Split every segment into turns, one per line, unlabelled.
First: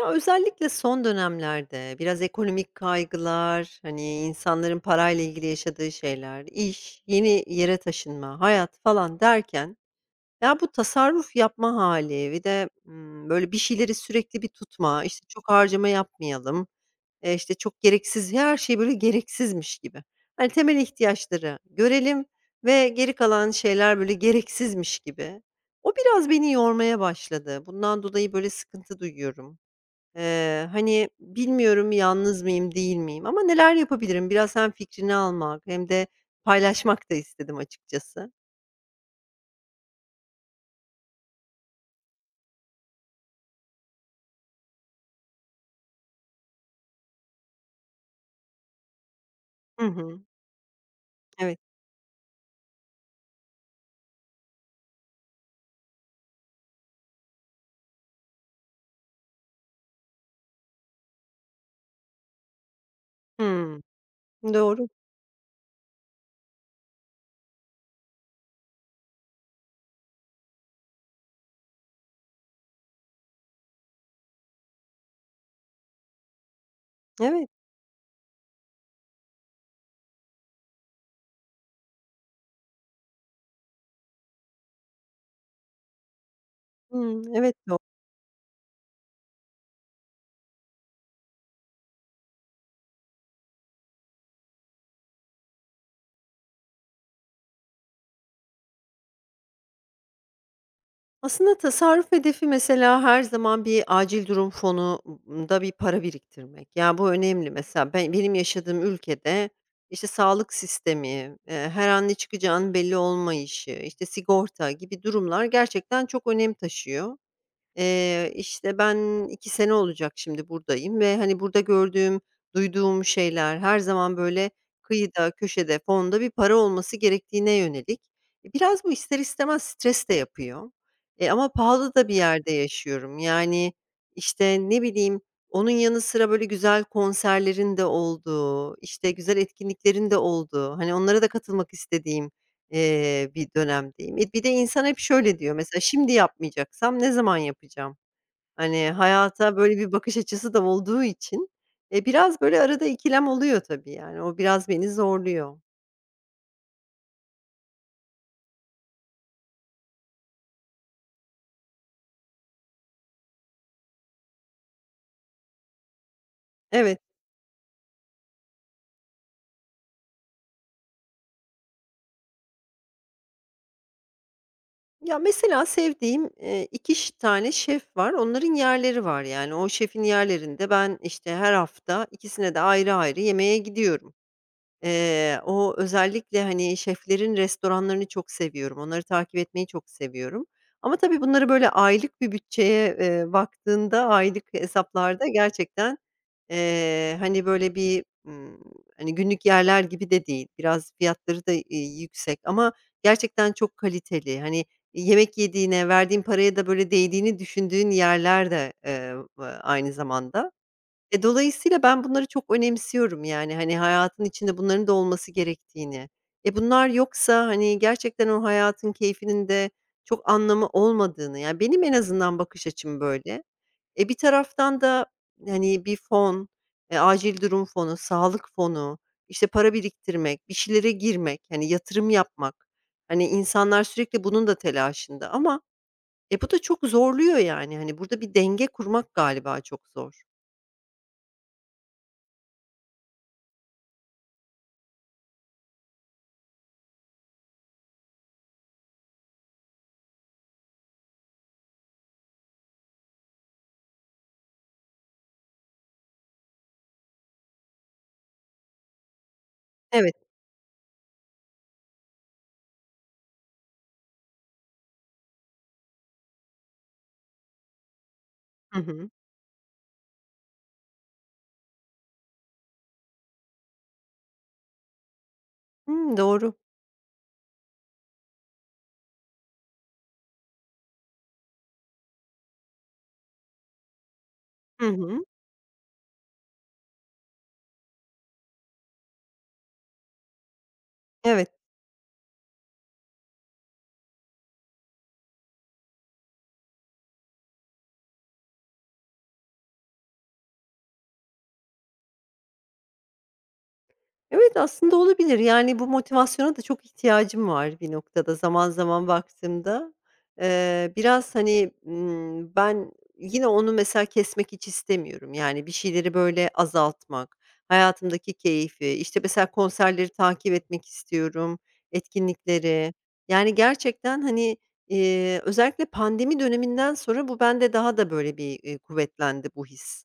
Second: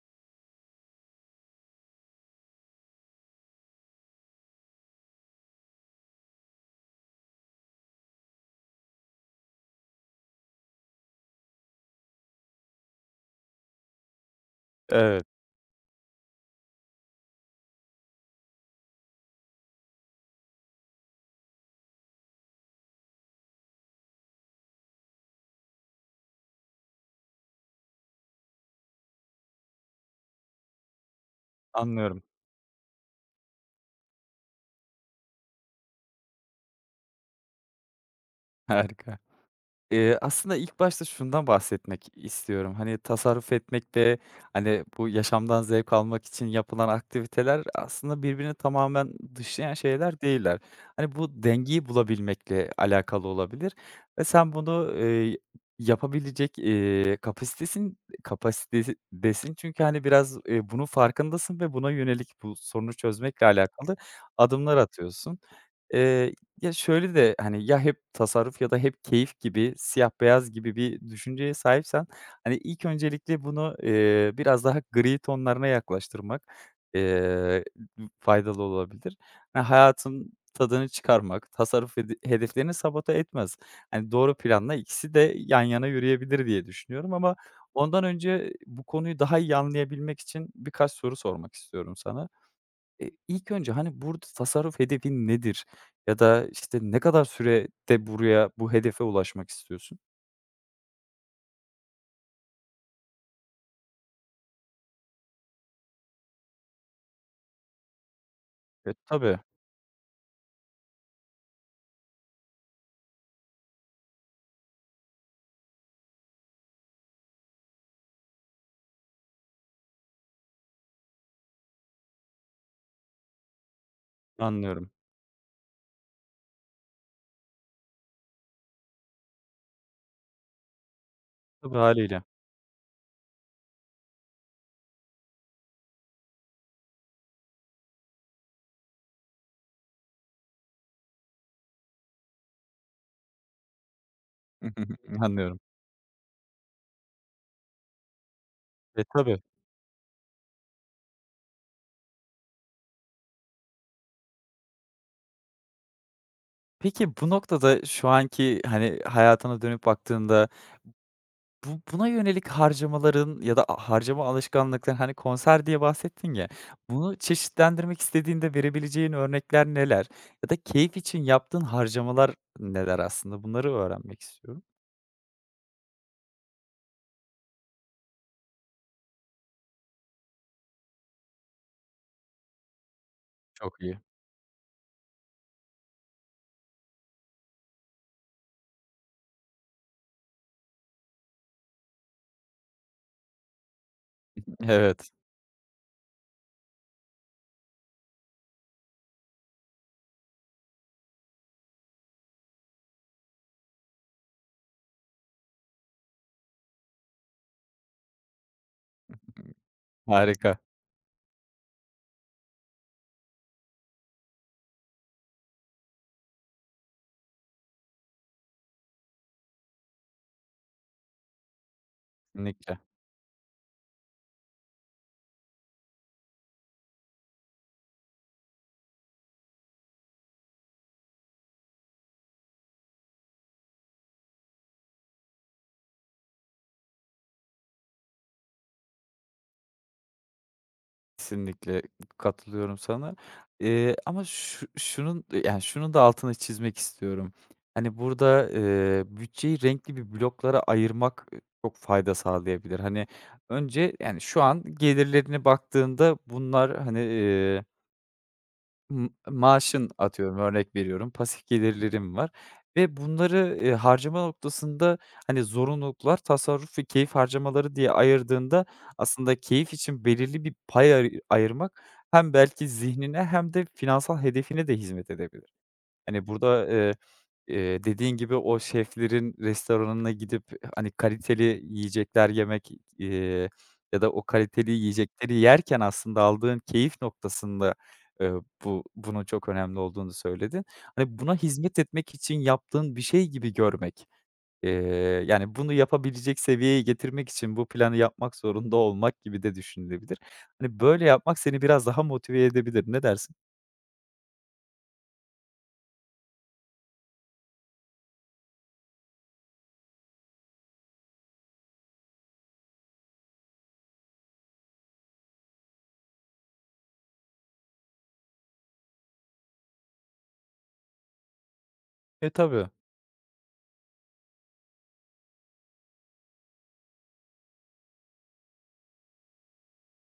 Ya, özellikle son dönemlerde biraz ekonomik kaygılar, hani, insanların parayla ilgili yaşadığı şeyler, iş, yeni yere taşınma, hayat falan derken, ya, bu tasarruf yapma hali, bir de, böyle, bir şeyleri sürekli bir tutma, işte,
Evet,
çok harcama yapmayalım, işte, çok gereksiz her şey, böyle, gereksizmiş gibi. Hani, temel ihtiyaçları görelim ve geri kalan şeyler, böyle, gereksizmiş gibi. O biraz beni yormaya başladı. Bundan dolayı, böyle, sıkıntı duyuyorum. Hani, bilmiyorum
anlıyorum.
yalnız mıyım, değil miyim ama neler yapabilirim? Biraz hem fikrini almak hem de paylaşmak da istedim açıkçası.
Harika. Aslında ilk başta şundan bahsetmek istiyorum. Hani, tasarruf etmek ve, hani, bu yaşamdan zevk almak için yapılan aktiviteler aslında birbirini tamamen dışlayan
Hı hı.
şeyler değiller. Hani, bu
Evet.
dengeyi bulabilmekle alakalı olabilir ve sen bunu, yapabilecek, kapasitesin kapasitedesin çünkü, hani, biraz, bunun farkındasın ve buna yönelik bu sorunu çözmekle
Hımm.
alakalı adımlar
Doğru.
atıyorsun. Eee, ya, şöyle de, hani, ya hep tasarruf ya da hep keyif gibi, siyah beyaz gibi bir düşünceye sahipsen, hani, ilk öncelikle bunu, biraz daha gri tonlarına yaklaştırmak,
Evet.
eee, faydalı olabilir. Ha, hayatın tadını çıkarmak, tasarruf hedeflerini sabote etmez. Hani, doğru planla ikisi de yan yana yürüyebilir diye düşünüyorum
Hımm.
ama
Evet,
ondan önce bu konuyu daha iyi anlayabilmek için birkaç soru sormak istiyorum sana. İlk önce, hani, burada tasarruf hedefin nedir ya da, işte, ne kadar sürede buraya bu hedefe ulaşmak istiyorsun?
aslında tasarruf hedefi mesela her zaman bir acil durum fonu da bir para biriktirmek. Yani, bu önemli. Mesela ben benim yaşadığım
E, tabii,
ülkede, işte, sağlık sistemi, her an ne çıkacağının belli olmayışı, işte, sigorta gibi durumlar gerçekten çok önem taşıyor. İşte, ben 2 sene olacak şimdi buradayım ve, hani, burada gördüğüm, duyduğum şeyler her zaman, böyle,
anlıyorum.
kıyıda, köşede, fonda bir para olması gerektiğine yönelik. E, biraz bu ister istemez stres de yapıyor. E, ama
Tabii,
pahalı da bir
hâliyle.
yerde yaşıyorum. Yani, işte, ne bileyim, onun yanı sıra, böyle, güzel konserlerin de olduğu, işte, güzel etkinliklerin de olduğu, hani, onlara da katılmak istediğim bir dönemdeyim. E, bir de insan hep şöyle diyor
Anlıyorum.
mesela, "Şimdi yapmayacaksam ne zaman yapacağım?" Hani,
E, tabii.
hayata böyle bir bakış açısı da olduğu için, e, biraz böyle arada ikilem oluyor tabii yani. O biraz beni zorluyor.
Peki, bu noktada şu anki, hani, hayatına dönüp baktığında bu buna yönelik harcamaların ya da harcama alışkanlıkların, hani, konser diye bahsettin ya,
Evet.
bunu çeşitlendirmek istediğinde verebileceğin örnekler neler? Ya da keyif için yaptığın harcamalar neler aslında? Bunları öğrenmek istiyorum.
Ya, mesela sevdiğim, 2 tane şef var. Onların yerleri var yani. O şefin yerlerinde ben, işte, her hafta ikisine de ayrı ayrı yemeğe
Çok iyi.
gidiyorum. O özellikle, hani, şeflerin restoranlarını çok seviyorum. Onları takip etmeyi çok seviyorum. Ama tabii bunları böyle aylık bir bütçeye, baktığında aylık
Evet,
hesaplarda gerçekten, hani, böyle bir, hani, günlük yerler gibi de değil. Biraz fiyatları da, yüksek ama gerçekten çok kaliteli. Hani, yemek yediğine, verdiğin paraya da böyle değdiğini düşündüğün yerler de, aynı zamanda.
harika.
E, dolayısıyla ben bunları çok önemsiyorum, yani, hani, hayatın içinde bunların da olması gerektiğini. E, bunlar yoksa, hani, gerçekten o hayatın keyfinin de çok anlamı olmadığını, yani, benim en azından bakış
Kesinlikle,
açım böyle. E, bir taraftan da, hani, bir fon, acil durum fonu, sağlık fonu, işte, para biriktirmek, bir şeylere girmek, hani, yatırım yapmak, hani, insanlar sürekli bunun da telaşında ama, e, bu da çok zorluyor, yani, hani, burada bir denge kurmak galiba çok zor.
kesinlikle katılıyorum sana. Ama şunun da altını çizmek istiyorum. Hani, burada, bütçeyi renkli bir bloklara ayırmak, çok fayda sağlayabilir. Hani, önce, yani, şu an gelirlerine baktığında bunlar, hani, maaşın
Evet.
atıyorum örnek veriyorum, pasif gelirlerim var ve bunları, harcama noktasında, hani, zorunluluklar, tasarruf ve keyif harcamaları diye ayırdığında
Hı hı.
aslında keyif için belirli bir pay ayırmak hem belki zihnine hem de finansal hedefine de hizmet edebilir.
Hımm,
Hani,
doğru.
burada, dediğin gibi o şeflerin restoranına gidip, hani, kaliteli yiyecekler yemek, eee, ya da o kaliteli
Hı hı.
yiyecekleri yerken aslında aldığın keyif noktasında, eee, bunun çok önemli olduğunu söyledin. Hani, buna
Evet.
hizmet etmek için yaptığın bir şey gibi görmek, eee, yani, bunu yapabilecek seviyeye getirmek için bu planı yapmak zorunda olmak gibi de düşünülebilir. Hani, böyle yapmak seni biraz daha motive edebilir. Ne dersin?
Evet, aslında olabilir. Yani, bu motivasyona da çok ihtiyacım var bir noktada zaman zaman baktığımda. Biraz, hani, ben yine onu mesela kesmek hiç istemiyorum. Yani, bir şeyleri böyle azaltmak, hayatımdaki keyfi, işte, mesela konserleri takip etmek istiyorum,
E, tabii.
etkinlikleri. Yani, gerçekten, hani, özellikle pandemi döneminden sonra bu bende daha da böyle bir, kuvvetlendi bu his.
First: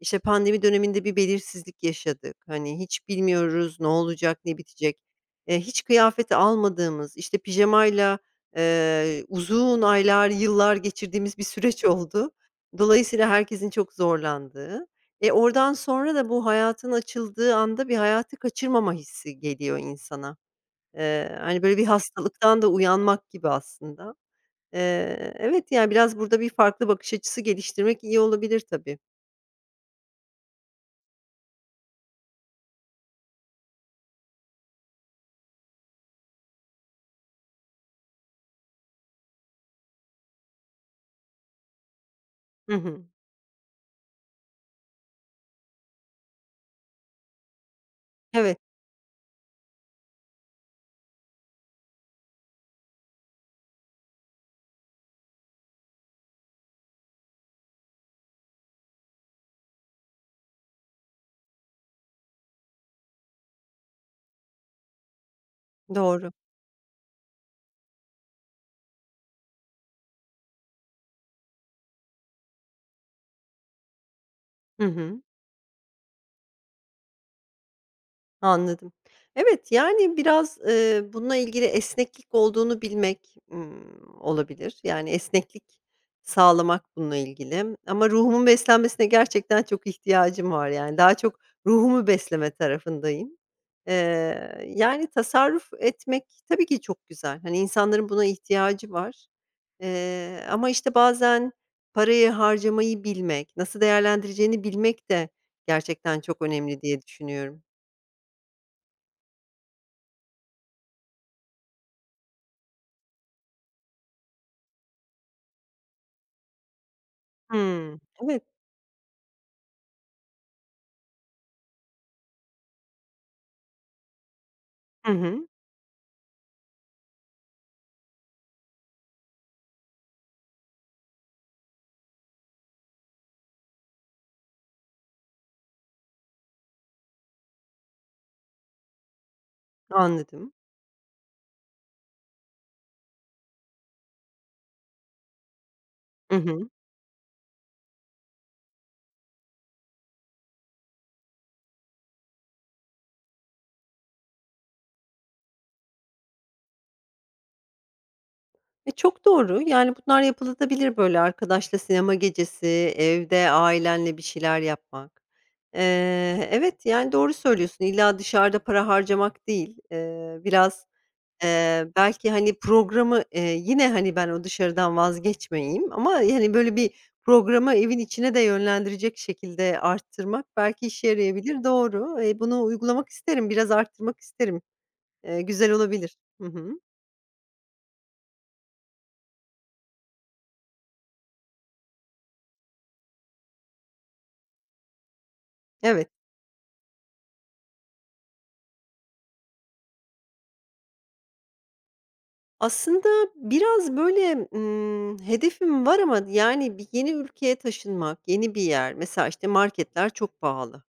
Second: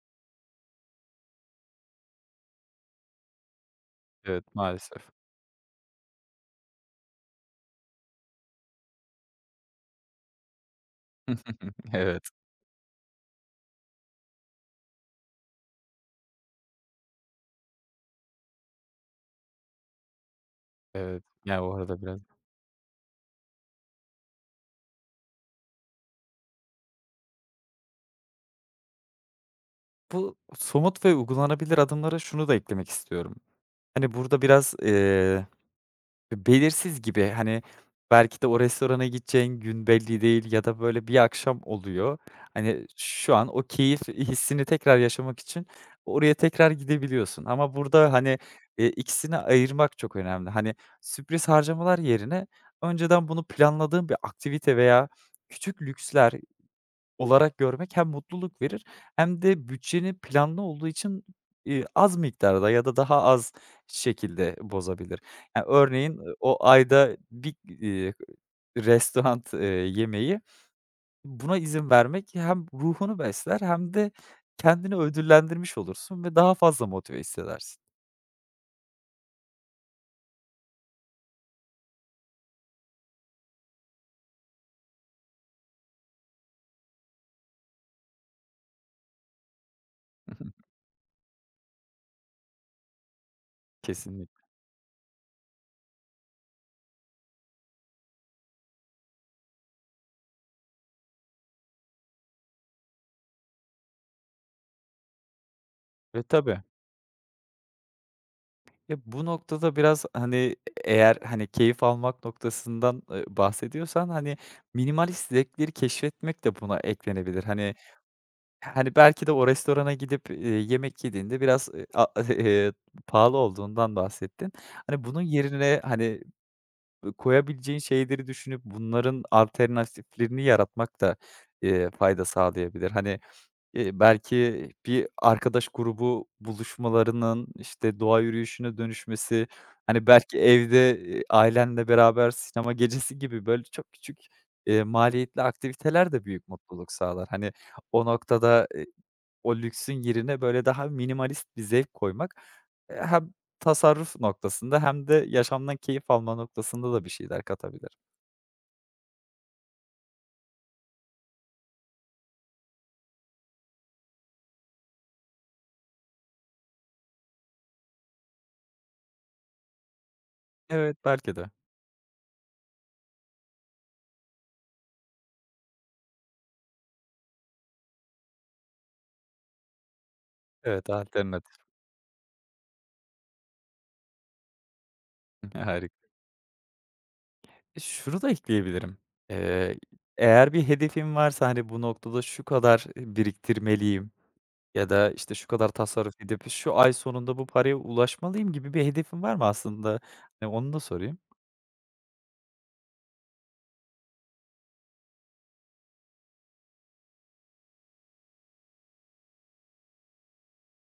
İşte, pandemi döneminde bir belirsizlik yaşadık. Hani, hiç bilmiyoruz ne olacak,
Evet,
ne bitecek.
maalesef.
Hiç kıyafet almadığımız, işte, pijamayla, uzun aylar, yıllar geçirdiğimiz bir süreç
Evet,
oldu. Dolayısıyla herkesin çok zorlandığı. E, oradan sonra da bu hayatın açıldığı anda bir hayatı kaçırmama hissi geliyor insana.
evet.
Hani,
Ya, o
böyle bir
arada biraz
hastalıktan da uyanmak gibi aslında. Evet, yani, biraz burada bir farklı bakış açısı geliştirmek iyi olabilir tabii.
Bu somut ve uygulanabilir adımlara şunu da eklemek istiyorum. Hani, burada biraz, belirsiz gibi, hani, belki de o restorana gideceğin gün belli değil ya da böyle bir akşam oluyor.
Hı
Hani,
hı.
şu an o keyif hissini tekrar yaşamak için oraya tekrar gidebiliyorsun ama burada, hani,
Evet.
ikisini ayırmak çok önemli. Hani, sürpriz harcamalar yerine önceden bunu planladığın bir aktivite veya küçük lüksler olarak görmek hem mutluluk verir hem de bütçenin planlı olduğu için, az miktarda ya da daha az şekilde bozabilir. Ya, örneğin,
Doğru.
o ayda bir, restoran, yemeği buna izin vermek hem ruhunu besler hem de
Hı
kendini
hı.
ödüllendirmiş olursun ve daha fazla motive hissedersin.
Anladım. Evet, yani biraz, bununla ilgili esneklik olduğunu bilmek, olabilir. Yani esneklik sağlamak bununla ilgili ama ruhumun beslenmesine gerçekten çok
Hı
ihtiyacım
hı.
var. Yani daha çok ruhumu besleme tarafındayım.
Kesinlikle.
Yani tasarruf etmek tabii ki çok güzel. Hani, insanların buna ihtiyacı var, ama, işte, bazen parayı harcamayı bilmek, nasıl değerlendireceğini bilmek de gerçekten
E,
çok
tabii.
önemli diye düşünüyorum.
Ya, bu noktada biraz, hani, eğer, hani, keyif almak noktasından, bahsediyorsan, hani, minimalist zevkleri keşfetmek de buna eklenebilir. Hani
Hımm. Evet.
hani, belki de o restorana gidip, yemek yediğinde biraz, eee, pahalı olduğundan bahsettin. Hani,
Hı
bunun
hı.
yerine, hani, koyabileceğin şeyleri düşünüp bunların alternatiflerini yaratmak da, fayda sağlayabilir. Hani, belki bir arkadaş grubu buluşmalarının, işte, doğa yürüyüşüne dönüşmesi, hani, belki
Anladım.
evde, ailenle beraber sinema gecesi gibi, böyle, çok küçük, maliyetli aktiviteler de
Hı
büyük
hı.
mutluluk sağlar. Hani, o noktada, o lüksün yerine, böyle, daha minimalist bir zevk koymak, hem tasarruf noktasında hem de yaşamdan keyif alma noktasında da bir şeyler katabilir.
E, çok doğru. Yani, bunlar yapılabilir böyle arkadaşla sinema gecesi, evde ailenle bir şeyler yapmak. Evet, yani, doğru söylüyorsun. İlla dışarıda para harcamak değil. Biraz,
Evet, belki de.
belki, hani, programı, yine, hani, ben o dışarıdan vazgeçmeyeyim ama, hani, böyle bir programı evin içine de yönlendirecek şekilde arttırmak belki
Evet,
işe
alternatif.
yarayabilir. Doğru. Bunu uygulamak isterim. Biraz arttırmak isterim. Güzel
Harika.
olabilir. Hı hı.
E, şunu da ekleyebilirim. Eee, eğer bir hedefim varsa, hani, bu noktada şu kadar, biriktirmeliyim ya da, işte, şu kadar
Evet.
tasarruf edip şu ay sonunda bu paraya ulaşmalıyım gibi bir hedefin var mı aslında? Hani, onu da sorayım.
Aslında biraz böyle, hedefim var ama yani bir yeni ülkeye taşınmak, yeni bir yer, mesela, işte, marketler çok pahalı.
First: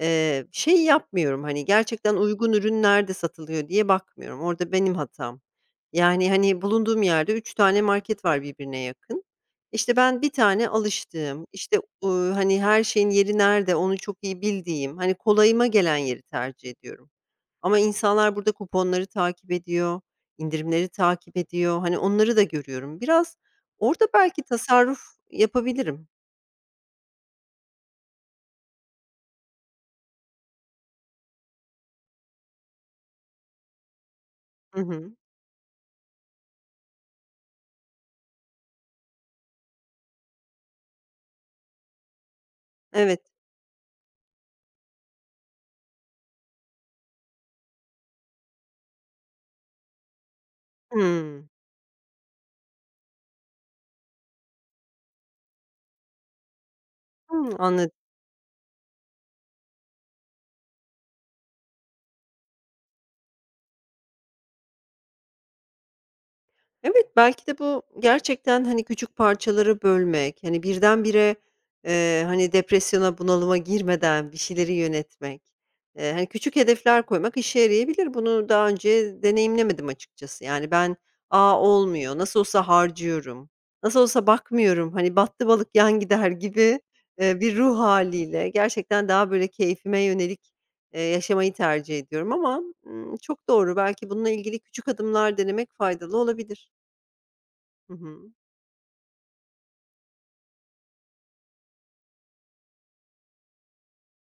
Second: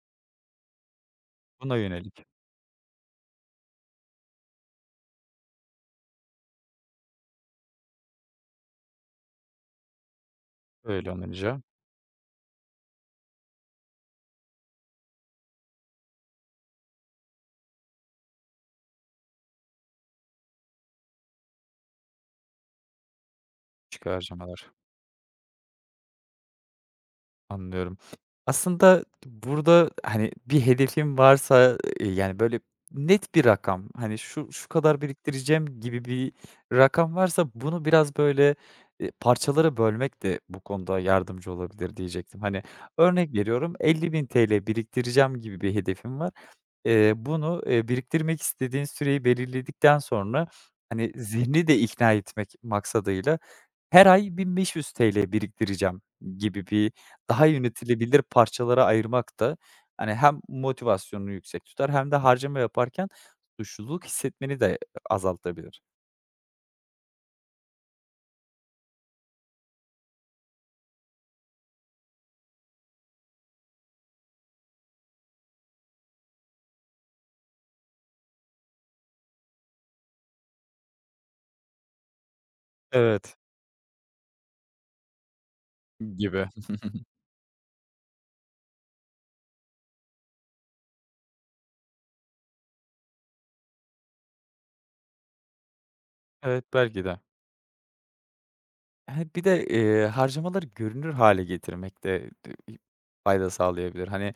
Şey yapmıyorum, hani,
Buna
gerçekten
yönelik
uygun ürün nerede satılıyor diye bakmıyorum. Orada benim hatam. Yani, hani, bulunduğum yerde 3 tane market var birbirine yakın. İşte, ben bir tane
öyle
alıştığım,
olunca
işte, hani, her şeyin yeri nerede onu çok iyi bildiğim, hani, kolayıma gelen yeri tercih ediyorum. Ama insanlar burada kuponları takip ediyor, indirimleri takip ediyor. Hani, onları da görüyorum. Biraz
küçük
orada belki
harcamalar.
tasarruf yapabilirim.
Anlıyorum. Aslında burada, hani, bir hedefim varsa, yani, böyle net bir rakam, hani, şu şu
Hı
kadar
hı.
biriktireceğim gibi bir rakam varsa bunu biraz böyle, parçalara bölmek de bu konuda yardımcı olabilir diyecektim. Hani,
Evet.
örnek veriyorum, 50.000 ₺ biriktireceğim gibi bir hedefim var. Bunu, biriktirmek istediğin süreyi belirledikten sonra, hani,
Hımm.
zihni de ikna etmek maksadıyla her ay 1.500 TL biriktireceğim gibi bir daha
Hımm, anladım.
yönetilebilir parçalara ayırmak da, hani, hem motivasyonunu yüksek tutar hem de harcama yaparken suçluluk hissetmeni de azaltabilir.
Evet, belki de bu gerçekten, hani, küçük parçalara bölmek, hani, birdenbire, hani, depresyona, bunalıma girmeden bir şeyleri yönetmek, hani, küçük hedefler koymak işe yarayabilir. Bunu daha önce deneyimlemedim açıkçası. Yani ben, "A, olmuyor, nasıl olsa
Evet.
harcıyorum, nasıl olsa bakmıyorum, hani, battı balık yan gider."
Gibi.
gibi, bir ruh haliyle gerçekten daha böyle keyfime yönelik, yaşamayı tercih ediyorum ama, çok doğru. Belki bununla ilgili küçük adımlar denemek faydalı
Evet,
olabilir.
belki de.
Hı hı.
He, bir de, harcamaları görünür hale getirmek de fayda sağlayabilir. Hani,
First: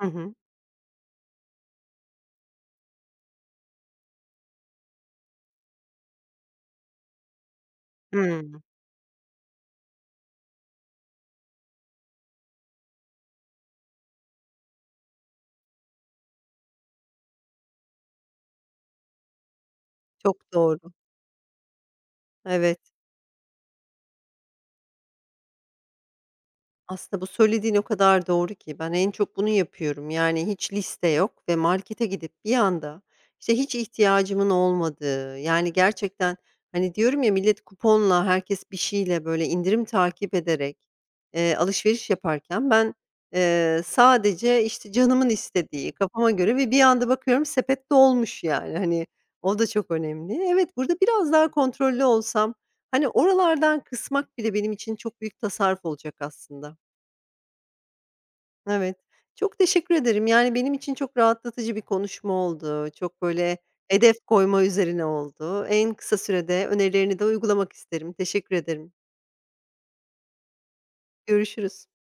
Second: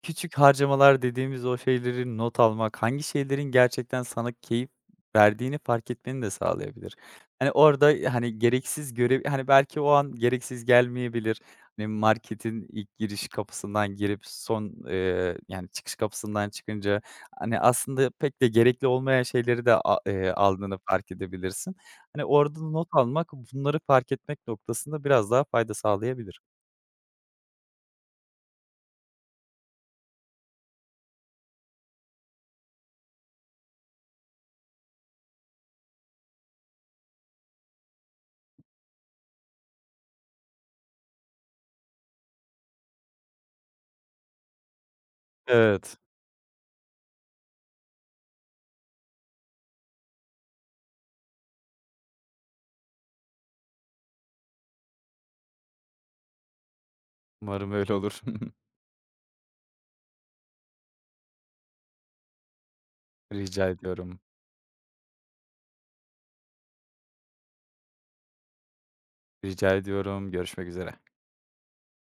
Hı hı.
küçük harcamalar dediğimiz o şeyleri not almak, hangi şeylerin gerçekten sana keyif verdiğini fark etmeni de sağlayabilir. Hani, orada, hani,
Hımm.
gereksiz görev, hani, belki o an gereksiz gelmeyebilir. Hani, marketin ilk giriş kapısından girip son, yani, çıkış kapısından çıkınca, hani, aslında pek de gerekli olmayan şeyleri de a
Çok
aldığını
doğru.
fark edebilirsin. Hani, orada
Evet.
not almak, bunları fark etmek noktasında biraz daha fayda sağlayabilir.
Aslında bu söylediğin o kadar doğru ki ben en çok bunu yapıyorum. Yani hiç liste yok ve markete gidip bir anda, işte, hiç ihtiyacımın olmadığı, yani, gerçekten, hani, diyorum ya millet kuponla, herkes bir şeyle, böyle, indirim takip ederek, alışveriş yaparken ben, sadece, işte, canımın istediği,
Evet,
kafama göre ve bir anda bakıyorum sepet dolmuş, yani, hani, o da çok önemli. Evet, burada biraz daha kontrollü olsam, hani, oralardan kısmak bile benim için çok büyük tasarruf olacak aslında.
umarım öyle olur.
Evet. Çok teşekkür ederim. Yani, benim için çok rahatlatıcı bir konuşma oldu. Çok, böyle,
Rica
hedef
ediyorum.
koyma üzerine oldu. En kısa sürede önerilerini de uygulamak isterim. Teşekkür ederim.
Rica ediyorum. Görüşmek üzere.
Görüşürüz.